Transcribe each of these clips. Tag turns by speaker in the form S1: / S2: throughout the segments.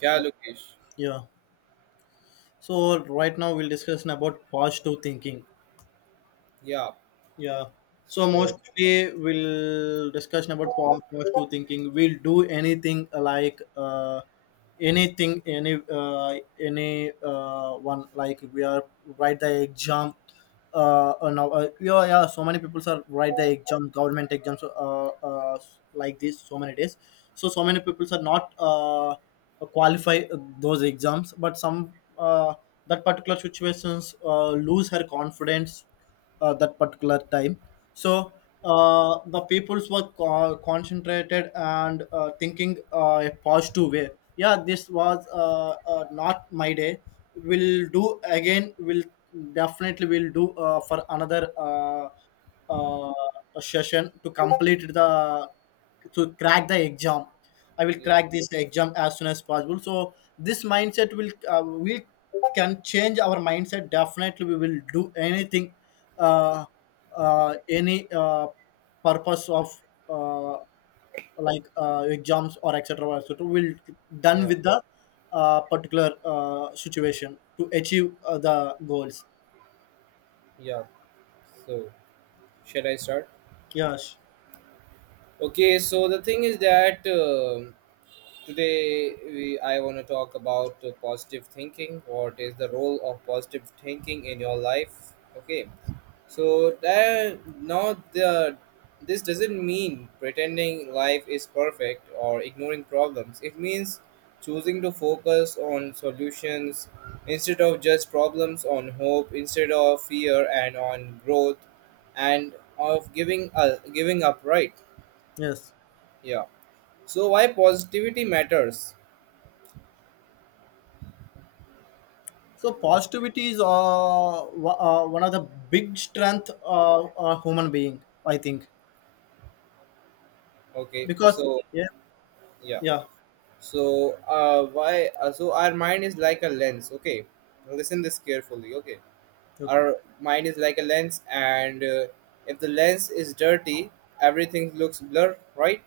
S1: Yeah, Lokesh.
S2: Yeah. So right now we'll discuss about positive thinking.
S1: Yeah.
S2: Yeah. So
S1: So
S2: mostly we'll discussion about positive thinking. We'll do anything like anything any one like we are write the exam. Now yeah, yeah. So many people are write the exam, government exams, uh, like this. So many days. So so many people are not qualify those exams, but some that particular situations lose her confidence that particular time, so the peoples were concentrated and thinking a positive way. Yeah, this was not my day. We'll do again. We'll definitely will do for another uh, session to complete the, to crack the exam. I will
S1: yeah,
S2: crack this exam as soon as possible. So this mindset will, we can change our mindset. Definitely, we will do anything, uh, any purpose of, uh, like exams or etc. etc. We'll done
S1: yeah,
S2: with the particular situation to achieve the goals.
S1: yeah. So should I start?
S2: Yes.
S1: Okay. So the thing is that. Today, I want to talk about positive thinking. What is the role of positive thinking in your life? Okay, so that not the this doesn't mean pretending life is perfect or ignoring problems. It means choosing to focus on solutions instead of just problems, on hope instead of fear, and on growth, and of giving up, right?
S2: Yes.
S1: Yeah. So why positivity matters?
S2: So positivity is one of the big strength of a human being, I think.
S1: Okay,
S2: Because
S1: so
S2: yeah,
S1: yeah,
S2: yeah,
S1: so why? So our mind is like a lens. Okay, listen this carefully. Okay,
S2: okay,
S1: our mind is like a lens, and if the lens is dirty, everything looks blur, right?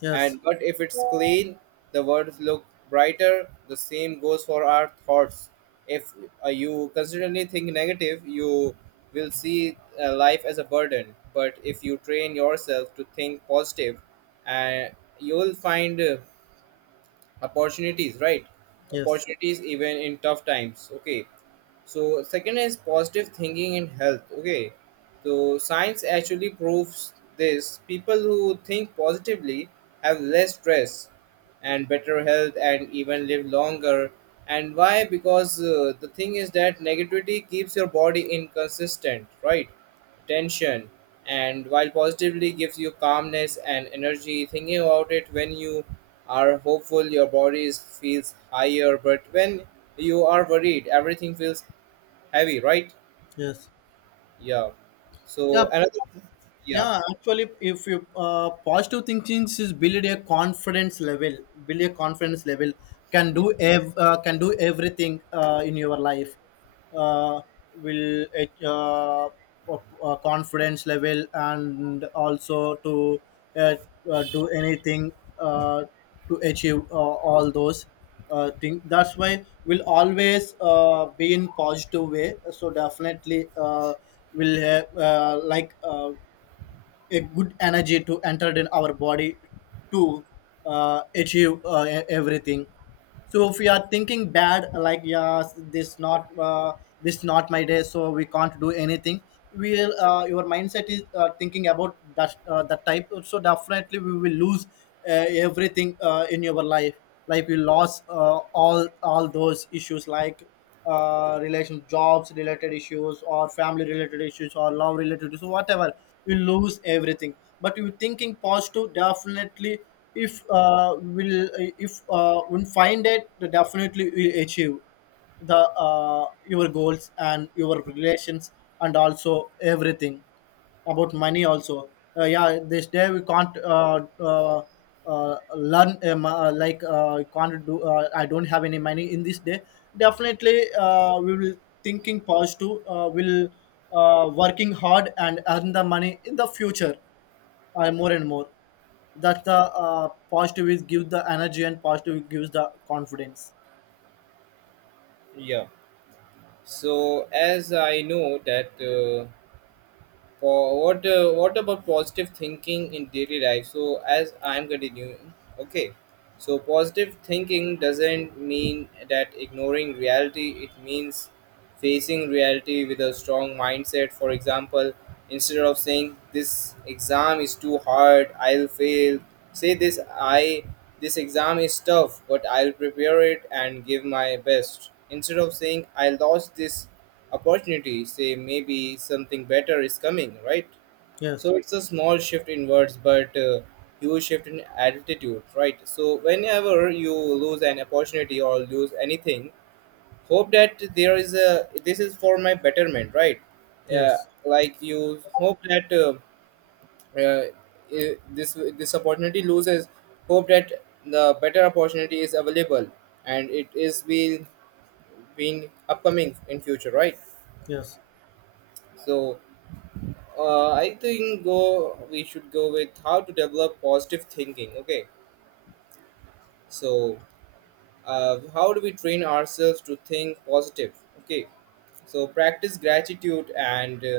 S2: yes,
S1: And but if it's clean, the words look brighter. The same goes for our thoughts. If you consistently think negative, you will see life as a burden. But if you train yourself to think positive, uh, you will find opportunities, right?
S2: yes,
S1: Opportunities even in tough times. Okay, so second is positive thinking in health. Okay, so science actually proves this. People who think positively have less stress and better health and even live longer. And why? Because the thing is that negativity keeps your body inconsistent, right? Tension. And while positively gives you calmness and energy. Thinking about it, when you are hopeful your body feels higher, but when you are worried everything feels heavy, right?
S2: yes,
S1: Yeah. So
S2: yeah,
S1: another, yeah,
S2: yeah. Actually, if you positive thinking is build a confidence level, build a confidence level, can
S1: yeah,
S2: do can do everything in your life. uh, will it, confidence level and also to uh, do anything uh, to achieve all those thing. That's why we'll always be in positive way, so definitely will have a good energy to entertain our body to achieve e- everything. So if we are thinking bad like, yeah, this not my day, so we can't do anything. We will, your mindset is thinking about that, that type, so definitely we will lose everything in your life, like we lost all those issues, like relation jobs related issues, or family related issues, or love related issues, whatever. You lose everything. But you thinking positive, definitely, if will if we find it, definitely will achieve the, your goals and your relations and also everything. About money also, yeah, this day we can't, learn, can't do, I don't have any money in this day. Definitely we will thinking positive. Will, working hard and earn the money in the future, more and more. That's the, positive is give the energy and positive gives the confidence.
S1: yeah. So as I know that, for what, what about positive thinking in daily life? So as I'm continuing, okay. So positive thinking doesn't mean that ignoring reality. It means facing reality with a strong mindset. For example, instead of saying this exam is too hard, I'll fail, say this exam is tough, but I'll prepare it and give my best. Instead of saying I lost this opportunity, say maybe something better is coming, right?
S2: Yes,
S1: So it's a small shift in words, but huge shift in attitude, right? So whenever you lose an opportunity or lose anything, hope that there is a this is for my betterment, right? Yeah.
S2: yes,
S1: Like you hope that, uh, this this opportunity loses, hope that the better opportunity is available and it is being upcoming in future, right?
S2: yes,
S1: So I think go we should go with how to develop positive thinking. Okay, so how do we train ourselves to think positive? Okay. So practice gratitude and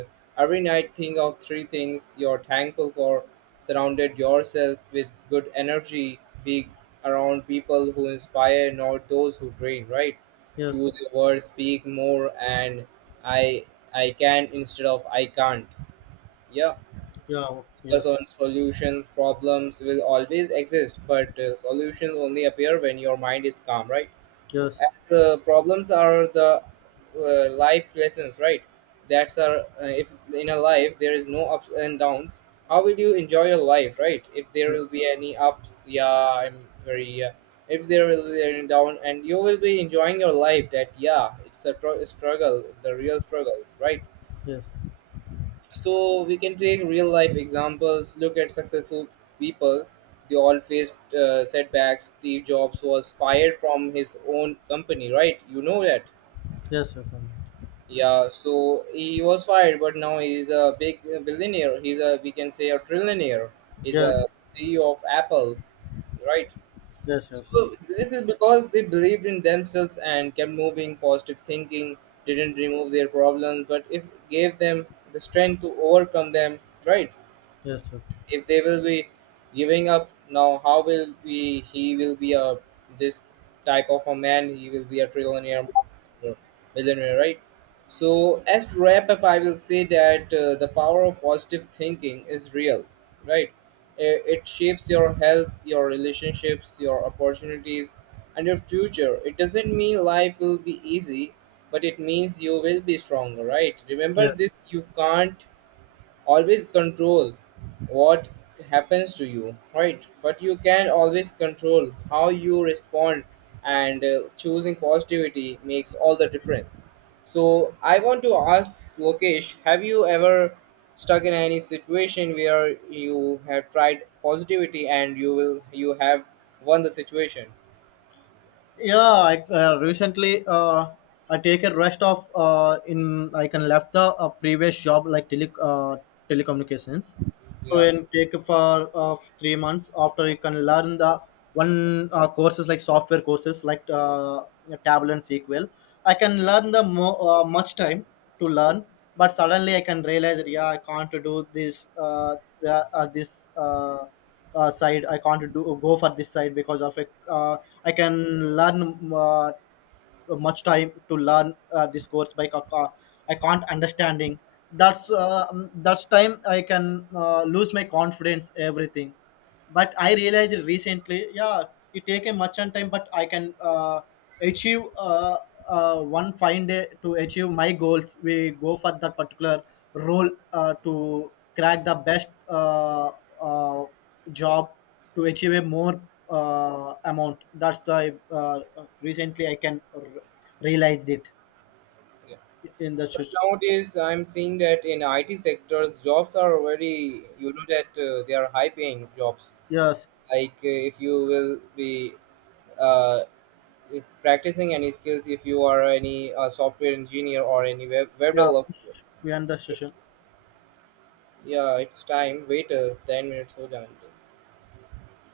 S1: every night think of three things you're thankful for. Surrounded yourself with good energy. Be around people who inspire, not those who drain, right?
S2: yes,
S1: Choose your words, speak more, and I I can instead of I can't. Yeah.
S2: yeah,
S1: Focus
S2: yes,
S1: on solutions. Problems will always exist, but solutions only appear when your mind is calm, right?
S2: yes,
S1: The problems are the life lessons, right? That's our, if in a life there is no ups and downs, how will you enjoy your life, right? If there
S2: yes, yes,
S1: will be any ups, yeah, I'm very if there will be any down and you will be enjoying your life, that yeah, it's a struggle, the real struggles, right?
S2: yes,
S1: So we can take real life examples. Look at successful people, they all faced setbacks. Steve Jobs was fired from his own company, right? You know that.
S2: yes, yes, yes,
S1: Yeah, so he was fired, but now he's a big billionaire. He's a, we can say, a trillionaire. He's a
S2: yes,
S1: CEO of Apple, right?
S2: yes, yes,
S1: So this is because they believed in themselves and kept moving. Positive thinking didn't remove their problems, but if gave them the strength to overcome them, right?
S2: yes, yes,
S1: If they will be giving up now, how will we? He will be a this type of a man. He will be a trillionaire, uh, millionaire, right? So as to wrap up, I will say that the power of positive thinking is real, right? It shapes your health, your relationships, your opportunities, and your future. It doesn't mean life will be easy, but it means you will be stronger, right? Remember
S2: yes.
S1: this: you can't always control what happens to you, right? But you can always control how you respond, and choosing positivity makes all the difference. So I want to ask Lokesh, have you ever stuck in any situation where you have tried positivity and you have won the situation?
S2: Yeah, I recently, I take a rest of in, I can left the previous job like telecommunications. So
S1: Yeah,
S2: and take for 3 months. After, you can learn the one courses, like software courses like Tableau and SQL. I can learn the much time to learn, but suddenly I can realize that, yeah, I can't do this this. Side, I can't do, go for this side because of a, I can learn much time to learn this course. By I can't understanding. That's that's time I can lose my confidence, everything. But I realized recently, yeah, it take a much on time, but I can achieve one fine day, to achieve my goals. We go for that particular role to crack the best uh, job to achieve a more amount. That's the, recently I can realized it
S1: yeah.
S2: in the
S1: But nowadays I'm seeing that in IT sectors jobs are already, you know that they are high paying jobs.
S2: yes,
S1: Like if you will be, uh, if practicing any skills, if you are any software engineer or any web
S2: yeah,
S1: developer,
S2: we end the session.
S1: yeah, it's time, wait, 10 minutes, hold on.